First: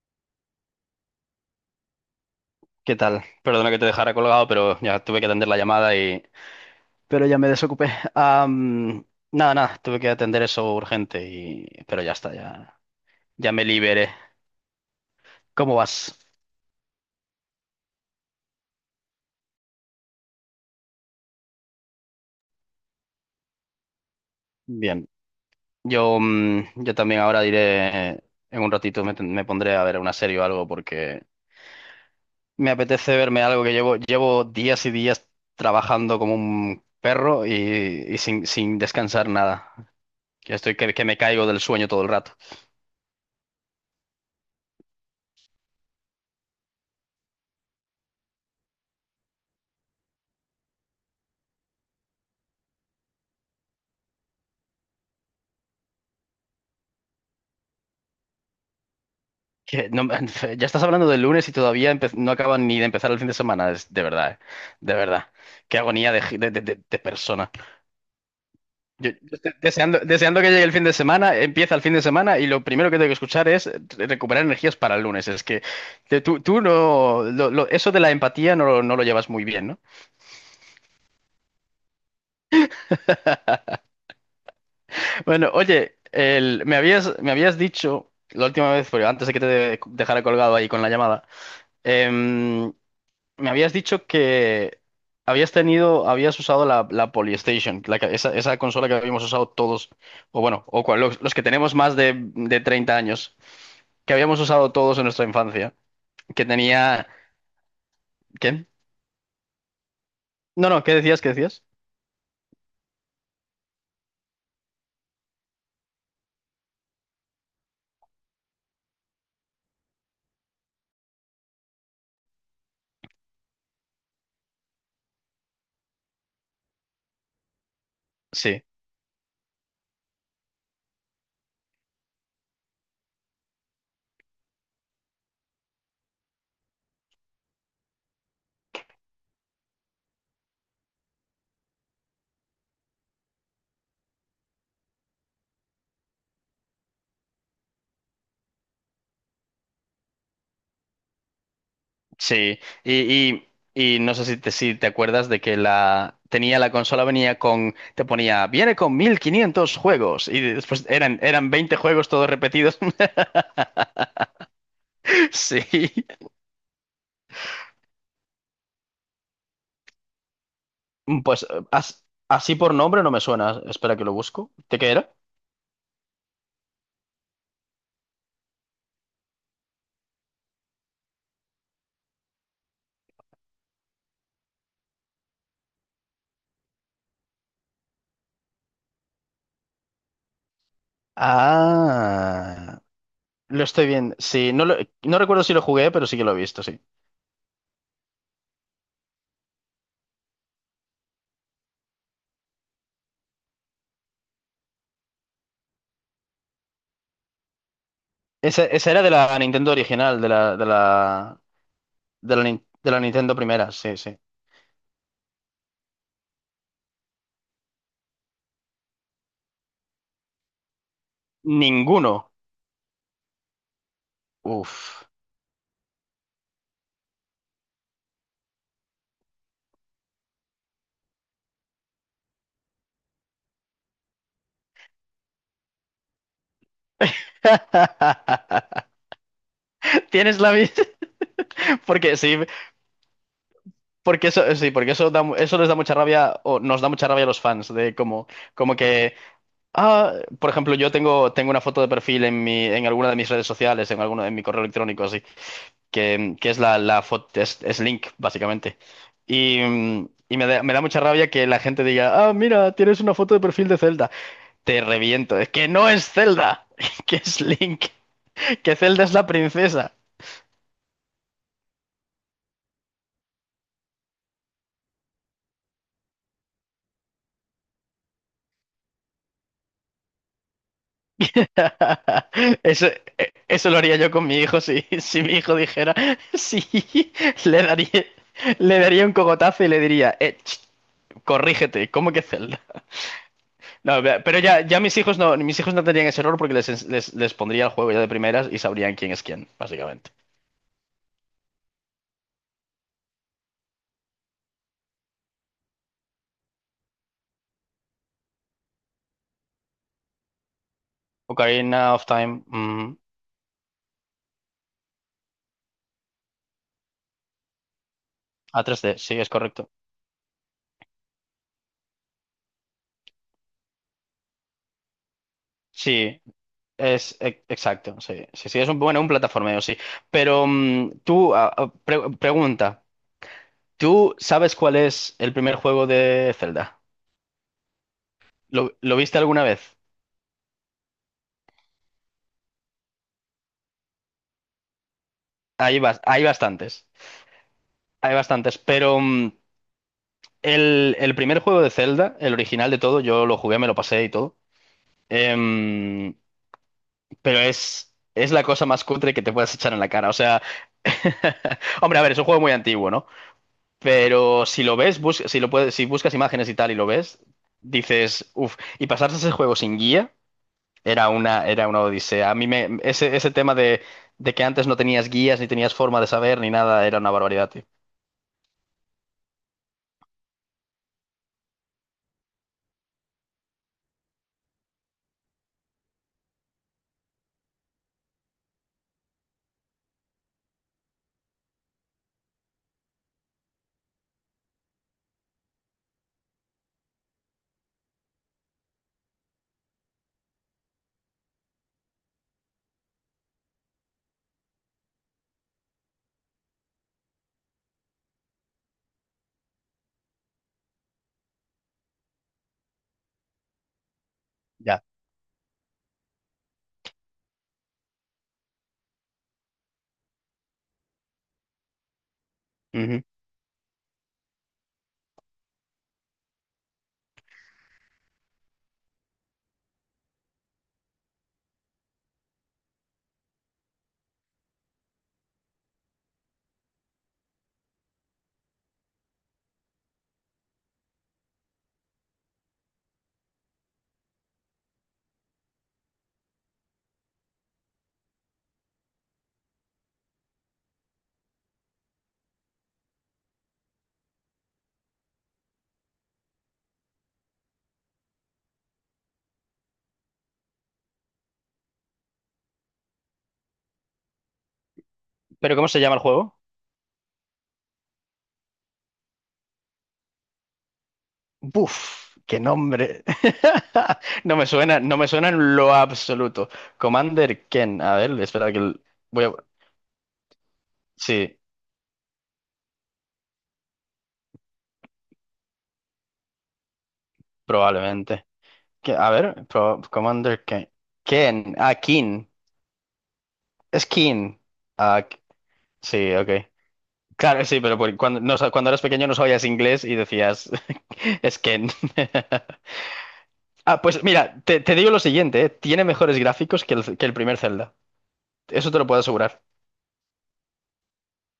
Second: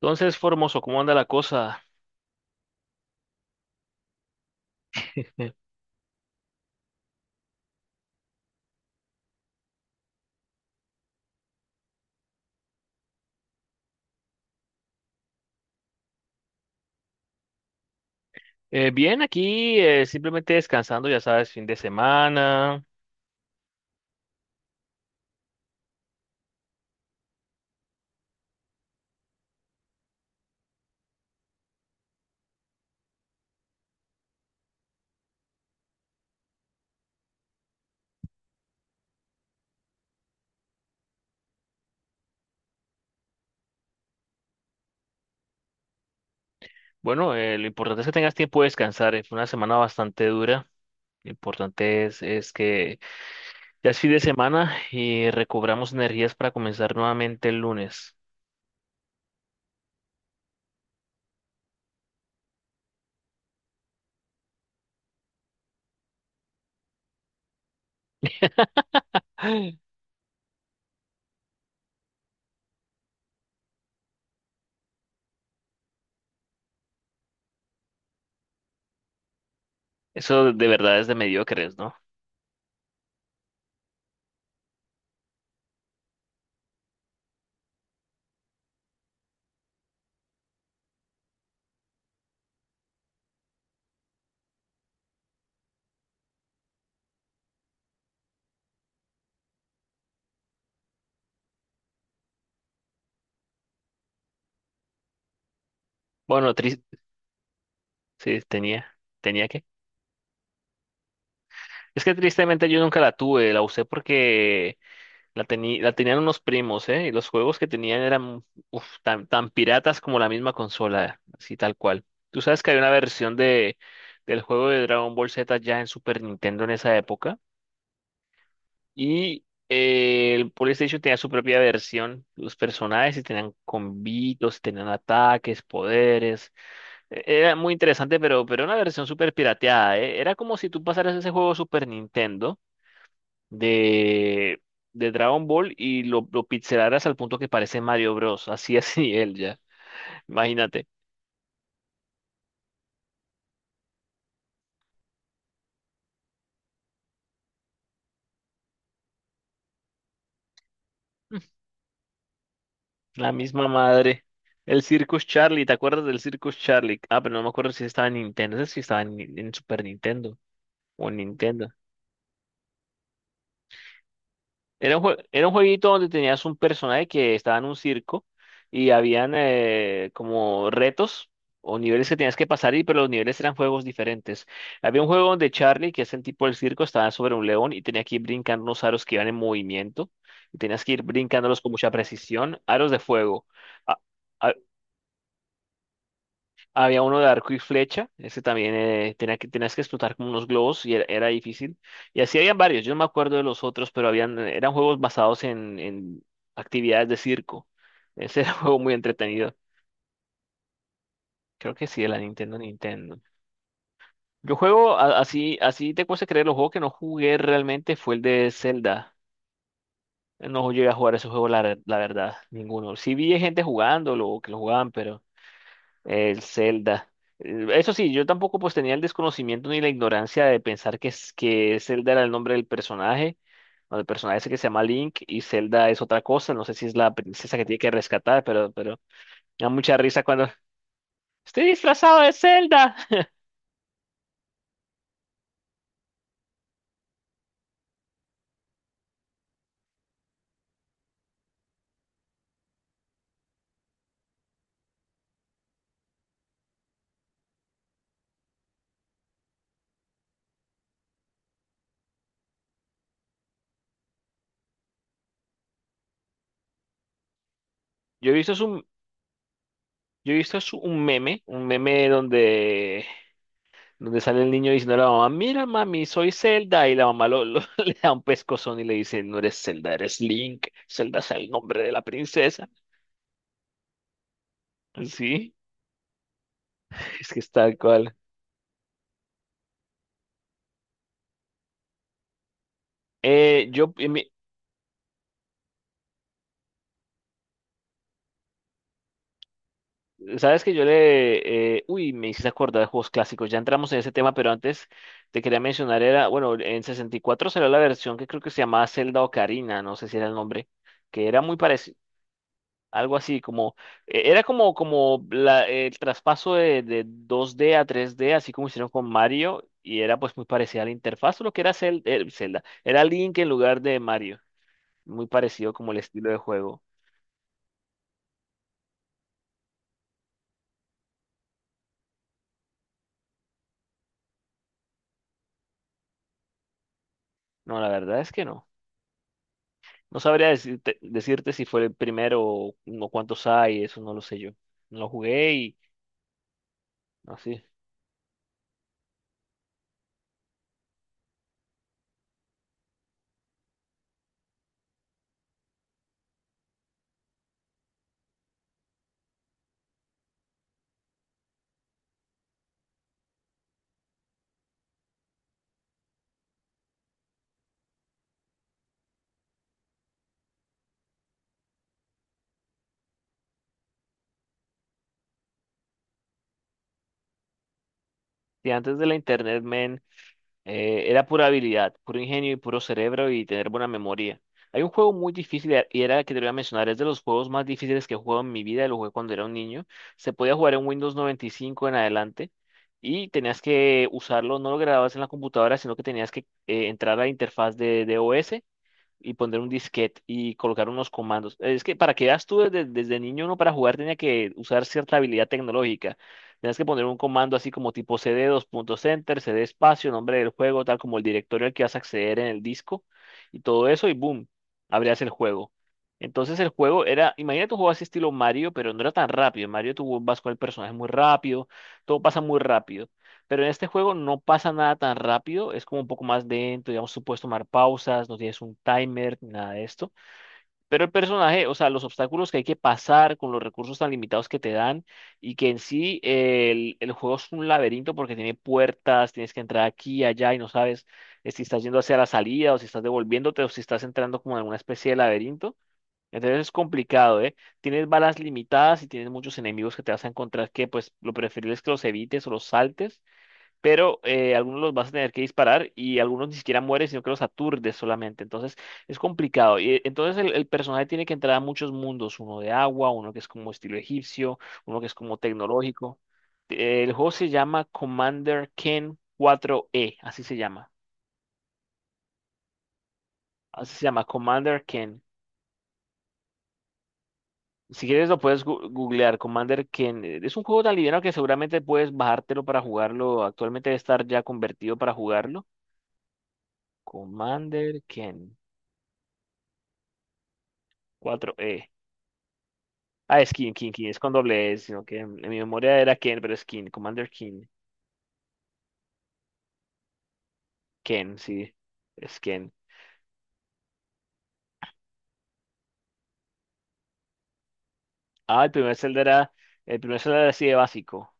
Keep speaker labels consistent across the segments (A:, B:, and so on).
A: Entonces, Formoso, ¿cómo anda la cosa?
B: ¿Qué tal? Perdona que te dejara colgado, pero ya tuve que atender
A: Eh,
B: la llamada y, pero ya me desocupé. Am, nada, nada, tuve que atender eso urgente y, pero ya está, ya, ya me liberé. ¿Cómo vas?
A: bien, aquí simplemente descansando, ya sabes, fin de semana.
B: Bien. Yo también ahora diré. En un ratito me pondré a ver una serie o algo porque me apetece verme algo que llevo días y días trabajando como un perro y sin descansar nada. Que estoy que me caigo del sueño todo el rato.
A: Bueno, lo importante es que tengas tiempo de descansar. Fue una semana bastante dura. Lo importante es que ya es fin de semana y recobramos energías para comenzar nuevamente el lunes.
B: Que no me- Ya estás hablando del lunes y todavía no acaban ni de empezar el fin de semana. Es, de verdad, de verdad. Qué agonía de, gi- de persona. Yo estoy
A: Ay,
B: deseando, deseando que llegue el fin de semana, empieza el fin de semana y lo primero que tengo que escuchar es recuperar energías para el lunes. Es que tú no, eso de la empatía no, no lo llevas muy bien, ¿no?
A: eso de verdad es de mediocres, ¿no?
B: Bueno, oye, me habías dicho la última vez, pero antes de que te dejara colgado ahí con la llamada. em, Me habías dicho que habías tenido, habías usado la Polystation, esa consola que habíamos usado todos, o bueno, los que tenemos más de 30 años, que habíamos usado todos en nuestra infancia, que
A: Bueno, triste,
B: tenía.
A: sí,
B: ¿Qué?
A: tenía que.
B: No, no, ¿qué decías? ¿Qué decías?
A: Es que tristemente yo nunca la tuve, la usé porque la tenían unos primos, ¿eh? Y los juegos que tenían eran uf, tan, tan piratas como la misma consola, así tal cual. ¿Tú sabes que hay una versión del juego de Dragon Ball Z ya en Super Nintendo en esa época?
B: Sí,
A: Y el PlayStation tenía su propia versión, los personajes y tenían combitos, y tenían ataques, poderes. Era muy interesante, pero era una versión súper pirateada, ¿eh? Era como si tú pasaras ese juego Super Nintendo de, de Dragon Ball y lo pixelaras al punto que parece Mario Bros. Así él ya. Imagínate.
B: sí. Y, y no sé si te acuerdas de que la tenía la consola, venía con, te ponía, viene con 1500 juegos, y después eran 20 juegos todos repetidos.
A: La misma madre. El Circus
B: Sí.
A: Charlie, ¿te acuerdas del Circus Charlie? Ah, pero no me acuerdo si estaba en Nintendo. No sé si estaba en, Ni- en Super Nintendo o en
B: Pues
A: Nintendo.
B: así por nombre no me suena. Espera que lo busco. ¿De qué
A: Era un,
B: era?
A: jue- era un jueguito donde tenías un personaje que estaba en un circo y habían como retos o niveles que tenías que pasar, pero los niveles eran juegos diferentes. Había un juego donde Charlie, que es el tipo del circo, estaba sobre un león y tenía que ir brincando unos aros que iban en movimiento y tenías que ir brincándolos con mucha precisión,
B: Ah,
A: aros de fuego.
B: lo estoy viendo. Sí, no, no recuerdo si lo jugué, pero sí que lo he visto, sí.
A: Había uno de arco y flecha, ese también tenías que explotar como unos globos y era difícil. Y así habían varios, yo no me acuerdo de los otros, pero eran juegos basados en actividades de circo. Ese era un
B: Esa,
A: juego
B: esa
A: muy
B: era de la
A: entretenido.
B: Nintendo original, de la, de la,
A: Creo que sí, de la
B: de la,
A: Nintendo,
B: Nin- de la
A: Nintendo.
B: Nintendo primera, sí, sí.
A: Yo juego, a- así, así te cuesta creer, los juegos que no jugué realmente fue el de Zelda. No llegué a jugar ese juego, la
B: Ninguno.
A: verdad, ninguno. Sí vi gente jugándolo, o que lo jugaban,
B: Uf.
A: pero. El Zelda. Eso sí, yo tampoco pues tenía el desconocimiento ni la ignorancia de pensar que Zelda era el nombre del personaje, o del personaje ese que se llama Link, y Zelda es otra cosa, no sé si es la princesa que tiene que rescatar, pero me da mucha risa
B: Tienes
A: cuando
B: la misma.
A: estoy
B: Porque
A: disfrazado de Zelda.
B: sí, porque eso da eso les da mucha rabia, o nos da mucha rabia a los fans, de como que ah, por ejemplo, yo tengo una foto de perfil en mi, en alguna de mis redes sociales, en alguno, en mi correo electrónico, así, que es la foto, es Link, básicamente. Y me da mucha rabia que la gente diga, ah, mira, tienes una foto de perfil de Zelda. Te reviento, es que no es Zelda, que es Link,
A: Yo he visto es
B: que
A: un,
B: Zelda es la princesa.
A: yo he visto es un meme donde sale el niño diciendo a la mamá, mira mami, soy Zelda, y la mamá le da un pescozón y le dice, no eres Zelda, eres Link, Zelda es el nombre de la princesa.
B: Eso, eso lo haría yo con mi hijo si, si mi
A: Sí.
B: hijo dijera, sí,
A: Es que es
B: le
A: tal
B: daría,
A: cual.
B: le daría un cogotazo y le diría, ch. Corrígete, ¿cómo que Zelda?
A: Yo,
B: No,
A: mi-
B: pero ya, ya mis hijos no tendrían ese error porque les pondría el juego ya de primeras y sabrían quién es quién, básicamente.
A: sabes que yo le, uy, me hiciste acordar de juegos clásicos. Ya entramos en ese tema, pero antes te quería mencionar, bueno, en 64 salió la versión que creo que se llamaba Zelda Ocarina, no sé si era el nombre, que era muy
B: Ocarina
A: parecido,
B: of Time,
A: algo así, como, era como, el traspaso de 2D a 3D así
B: a
A: como hicieron
B: 3D,
A: con
B: sí, es
A: Mario,
B: correcto.
A: y era pues muy parecida a la interfaz, lo que era Zelda, era Link en lugar de Mario, muy parecido como el
B: Sí,
A: estilo de juego.
B: es exacto, sí, sí, sí, es un, bueno, un plataformeo, sí. Pero tú, pregunta, ¿tú sabes cuál es el primer juego de Zelda?
A: No, la verdad es que no.
B: ¿Lo viste alguna vez?
A: No sabría decirte si fue el primero o no cuántos hay, eso no lo sé yo. No lo jugué y
B: Hay, bas- hay bastantes,
A: así.
B: hay bastantes, pero, el primer juego de Zelda, el original de todo, yo lo jugué, me lo pasé y todo. Em, pero es la cosa más cutre que te puedas echar en la cara. O sea, hombre, a ver, es un juego muy antiguo, ¿no? Pero si lo ves, si lo puedes, si buscas imágenes y tal y lo ves, dices, uff, y pasarse ese juego sin guía era una odisea. Ese tema de que antes no tenías guías, ni tenías forma de saber, ni nada, era una barbaridad, tío.
A: Y antes de la internet, men, era pura habilidad, puro ingenio y puro cerebro y tener buena memoria. Hay un juego muy difícil y era el que te voy a mencionar, es de los juegos más difíciles que he jugado en mi vida, lo jugué cuando era un niño. Se podía jugar en Windows 95 en adelante y tenías que usarlo, no lo grababas en la computadora, sino que tenías que entrar a la interfaz de OS y poner un disquete y colocar unos comandos. Es que para que veas tú desde niño uno para jugar tenía que usar cierta habilidad tecnológica. Tenías que poner un comando así como tipo cd dos puntos enter, cd espacio, nombre del juego, tal como el directorio al que vas a acceder en el disco y todo eso y boom,
B: Ya.
A: abrías el juego. Entonces el juego era, imagínate un juego así estilo Mario, pero no era tan rápido. En Mario tú vas con el personaje muy rápido, todo pasa muy
B: Ujú.
A: rápido. Pero en este juego no pasa nada tan rápido, es como un poco más lento, digamos, tú puedes tomar pausas, no tienes un timer, ni nada de esto. Pero el personaje, o sea, los obstáculos que hay que pasar con los recursos tan limitados que te dan y que en sí el juego es un laberinto porque tiene puertas, tienes que entrar aquí, allá y no sabes si estás yendo hacia la salida o si estás devolviéndote o si estás entrando como en una especie de laberinto. Entonces es complicado, ¿eh? Tienes balas limitadas y tienes muchos enemigos que te vas a encontrar que pues lo preferible es que los evites o los saltes pero algunos los vas a tener que disparar y algunos ni siquiera mueren, sino que los aturdes solamente. Entonces es complicado. Entonces el personaje tiene que entrar a muchos mundos, uno de agua, uno que es como estilo egipcio, uno que es como
B: ¿Pero cómo se llama el
A: tecnológico.
B: juego?
A: El juego se llama Commander Ken 4E, así se llama.
B: Buf, qué nombre.
A: Así se llama
B: No me suena,
A: Commander
B: no me
A: Ken.
B: suena en lo absoluto. Commander Ken, a
A: Si
B: ver,
A: quieres lo
B: espera que
A: puedes
B: voy a.
A: googlear, Commander Ken. Es un juego tan liviano que
B: Sí,
A: seguramente puedes bajártelo para jugarlo. Actualmente debe estar ya convertido para jugarlo. Commander
B: probablemente.
A: Ken
B: A ver, Commander Ken. Ken, ah,
A: 4E.
B: Kin.
A: Ah, es King,
B: Es
A: King, King, es con
B: Kin.
A: doble S, sino
B: Ah,
A: que en mi memoria
B: Sí,
A: era
B: ok.
A: Ken, pero es King, Commander
B: Claro, sí,
A: King,
B: pero cuando eras pequeño no sabías inglés y decías,
A: Ken,
B: es Ken.
A: sí, es Ken.
B: Ah, pues mira, te digo lo siguiente. Tiene mejores gráficos que el primer Zelda.
A: Ah, el
B: Eso te lo
A: primer
B: puedo
A: Zelda
B: asegurar.
A: era, el primer Zelda era así de básico.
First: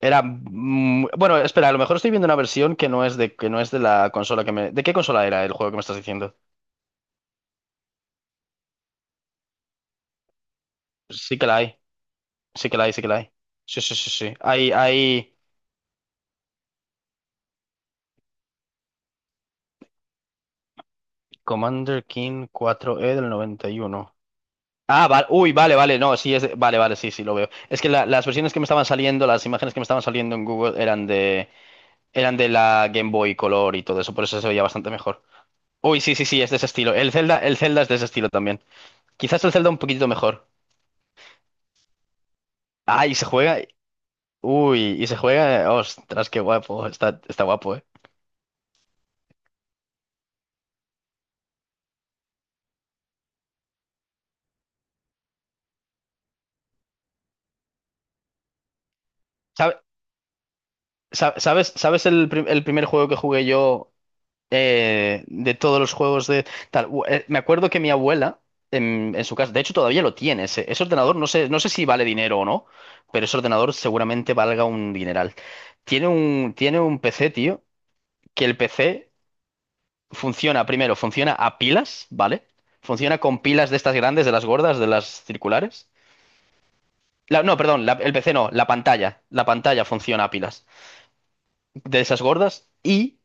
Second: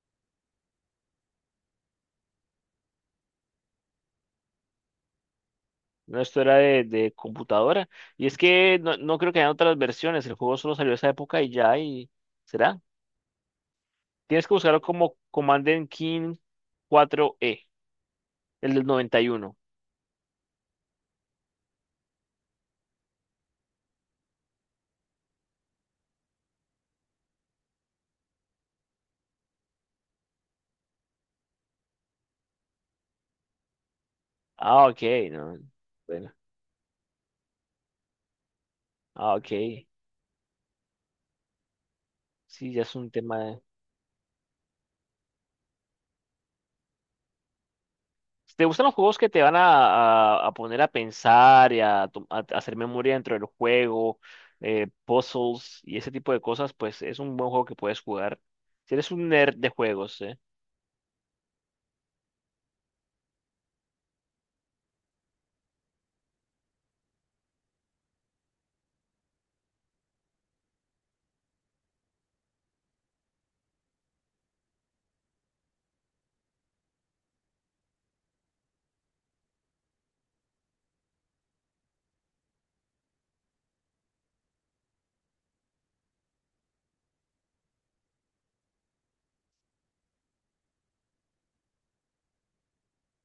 B: Era bueno, espera, a lo mejor estoy viendo una versión que no es de que no es de la consola que me. ¿De qué consola era el juego que me estás
A: No,
B: diciendo?
A: esto era de computadora. Y es que no, no creo que hayan otras versiones, el juego solo salió esa
B: Sí
A: época
B: que
A: y
B: la
A: ya,
B: hay,
A: y
B: sí que
A: ¿será?
B: la hay, sí que la hay. Sí, sí, sí, sí.
A: Tienes que
B: Hay,
A: buscarlo como
B: hay
A: Commander King 4E, el del 91.
B: Commander King 4E del noventa y uno. Ah, vale, uy, vale, vale, no, sí, vale, vale, sí, sí, lo veo. Es que las versiones que me estaban saliendo, las imágenes que me estaban saliendo en Google eran de, la Game Boy Color y todo eso, por eso se veía
A: Ah,
B: bastante
A: ok,
B: mejor.
A: no,
B: Uy, sí, sí,
A: bueno,
B: sí, es de ese estilo. El Zelda es de ese estilo también.
A: ah,
B: Quizás
A: ok.
B: el Zelda un poquito mejor.
A: Sí, ya es un
B: Ay, se juega,
A: tema.
B: uy, y se juega. Ostras, qué guapo. Está guapo, ¿eh?
A: Si te gustan los juegos que te van a poner a pensar y a hacer memoria dentro del juego, puzzles y ese tipo de cosas, pues es un buen juego que puedes jugar. Si eres un nerd de
B: ¿Sabe-
A: juegos, ¿eh?
B: sabes el primer juego que jugué yo, de todos los juegos de tal? Me acuerdo que mi abuela, en su casa, de hecho todavía lo tiene, ese ordenador, no sé, no sé si vale dinero o no, pero ese ordenador seguramente valga un dineral. Tiene un PC, tío, que el PC funciona, primero, funciona a pilas, ¿vale? Funciona con pilas de estas grandes, de las gordas, de las circulares. No, perdón, el P C no, la pantalla. La pantalla funciona a pilas de esas gordas y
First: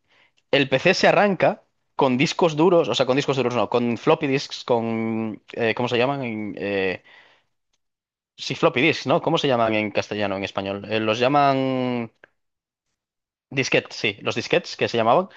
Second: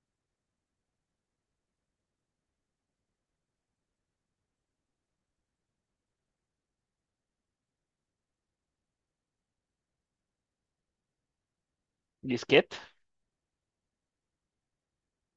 B: el PC se arranca con discos duros, o sea, con discos duros no, con floppy disks, con, ¿cómo se llaman? Sí, floppy disks, ¿no? ¿Cómo se llaman en castellano, en español? Los llaman
A: Disquete,
B: disquetes, sí, los disquetes que se llamaban.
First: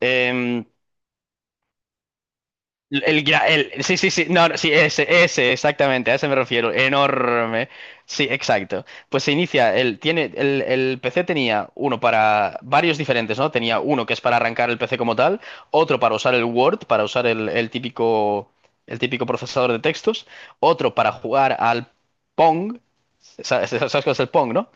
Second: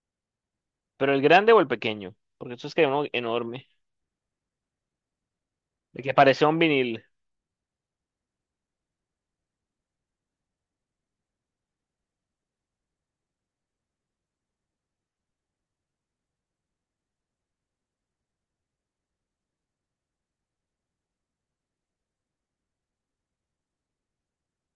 B: Em,
A: pero el grande o el pequeño, porque eso es que hay uno enorme,
B: Sí, sí, sí, no, no, sí, ese,
A: el
B: exactamente,
A: que
B: a ese me
A: parece un
B: refiero,
A: vinil,
B: enorme, sí, exacto. Pues se inicia, el PC tenía uno para varios diferentes, ¿no? Tenía uno que es para arrancar el PC como tal, otro para usar el Word, para usar el típico, el típico procesador de textos, otro para jugar al Pong, ¿sabes cuál es el Pong, no?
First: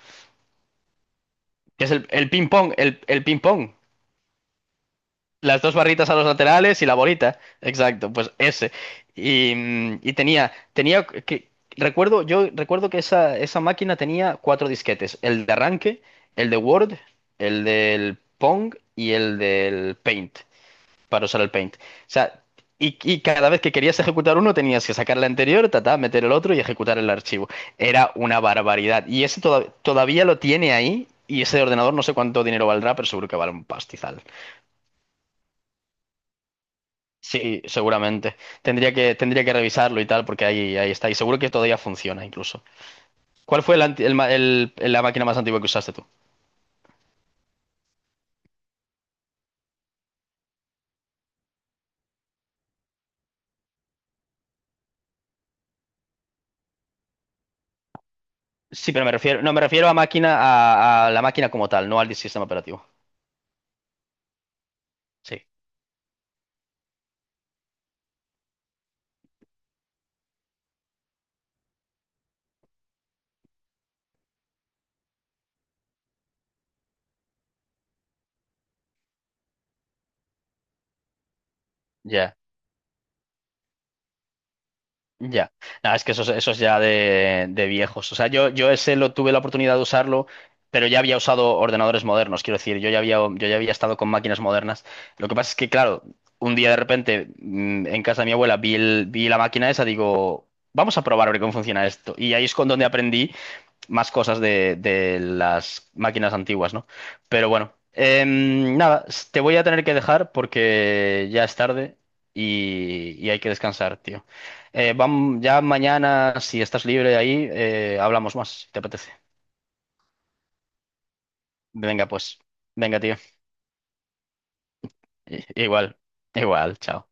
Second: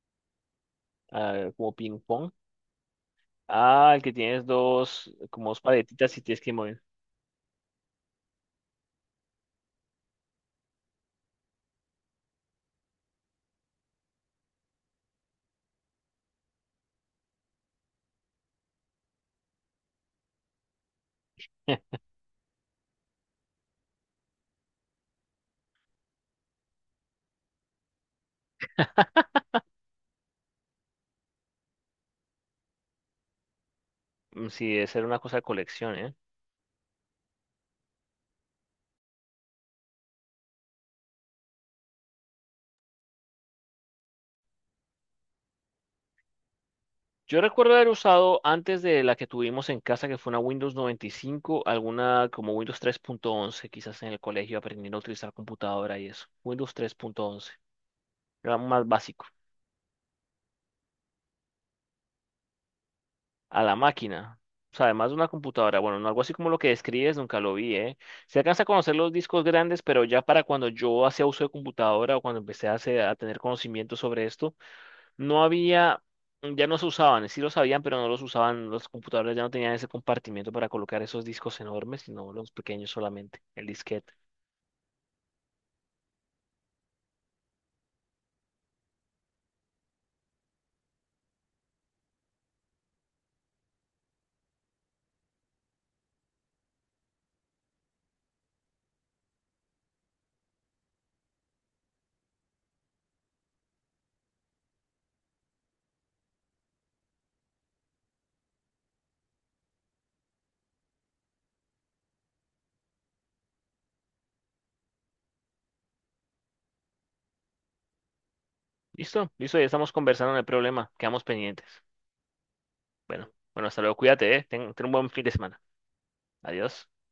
A: ah, como
B: Que es
A: ping
B: el
A: pong.
B: ping pong, el ping pong.
A: Ah, el que tienes dos, como dos
B: Las dos barritas a
A: paletitas y
B: los
A: tienes que mover.
B: laterales y la bolita. Exacto, pues ese. Y tenía que, recuerdo, yo recuerdo que esa máquina tenía cuatro disquetes. El de arranque, el de Word, el del Pong y el del Paint, para usar el Paint. O sea, y cada vez que querías ejecutar uno tenías que sacar el anterior, ta ta meter el otro y ejecutar el archivo. Era una barbaridad. Y ese todavía lo tiene ahí y ese ordenador no sé cuánto dinero valdrá, pero seguro que vale un pastizal.
A: Mm, sí, debe ser una cosa de colección, ¿eh?
B: Sí, seguramente. Tendría que revisarlo y tal, porque ahí está. Y seguro que todavía funciona incluso. ¿Cuál fue el anti- el ma- el- la máquina más antigua que usaste tú?
A: Yo recuerdo haber usado antes de la que tuvimos en casa, que fue una Windows 95, alguna como Windows 3.11, quizás en el colegio aprendiendo a utilizar computadora y eso. Windows 3.11, era más
B: Sí, pero me
A: básico.
B: refiero, no, me refiero a máquina, a la máquina como tal, no al sistema operativo.
A: A la máquina. O sea, además de una
B: Sí,
A: computadora, bueno, no algo así como lo que describes, nunca lo vi, ¿eh? Se alcanza a conocer los discos grandes, pero ya para cuando yo hacía uso de computadora o cuando empecé a tener conocimiento sobre esto, no había, ya no se usaban, sí los sabían, pero no los usaban, los computadores ya no tenían ese compartimiento para colocar esos discos enormes, sino
B: ya.
A: los pequeños solamente, el disquete.
B: Ya, nada, es que eso es ya de viejos. O sea, yo ese lo tuve la oportunidad de usarlo, pero ya había usado ordenadores modernos, quiero decir, yo ya había estado con máquinas modernas. Lo que pasa es que, claro, un día de repente en casa de mi abuela vi la máquina esa, digo, vamos a probar a ver cómo funciona esto. Y ahí es con donde aprendí más cosas de las máquinas antiguas, ¿no? Pero bueno, nada, te voy a tener que dejar porque ya es tarde y hay que descansar, tío. Ya mañana, si estás libre ahí, hablamos más, si te apetece.
A: Listo, listo, ya estamos conversando, no hay problema, quedamos pendientes.
B: Venga, pues. Venga, tío.
A: Bueno, bueno, hasta luego, cuídate, ¿eh? Ten un buen fin de
B: I-
A: semana.
B: Igual, igual,
A: Adiós.
B: chao.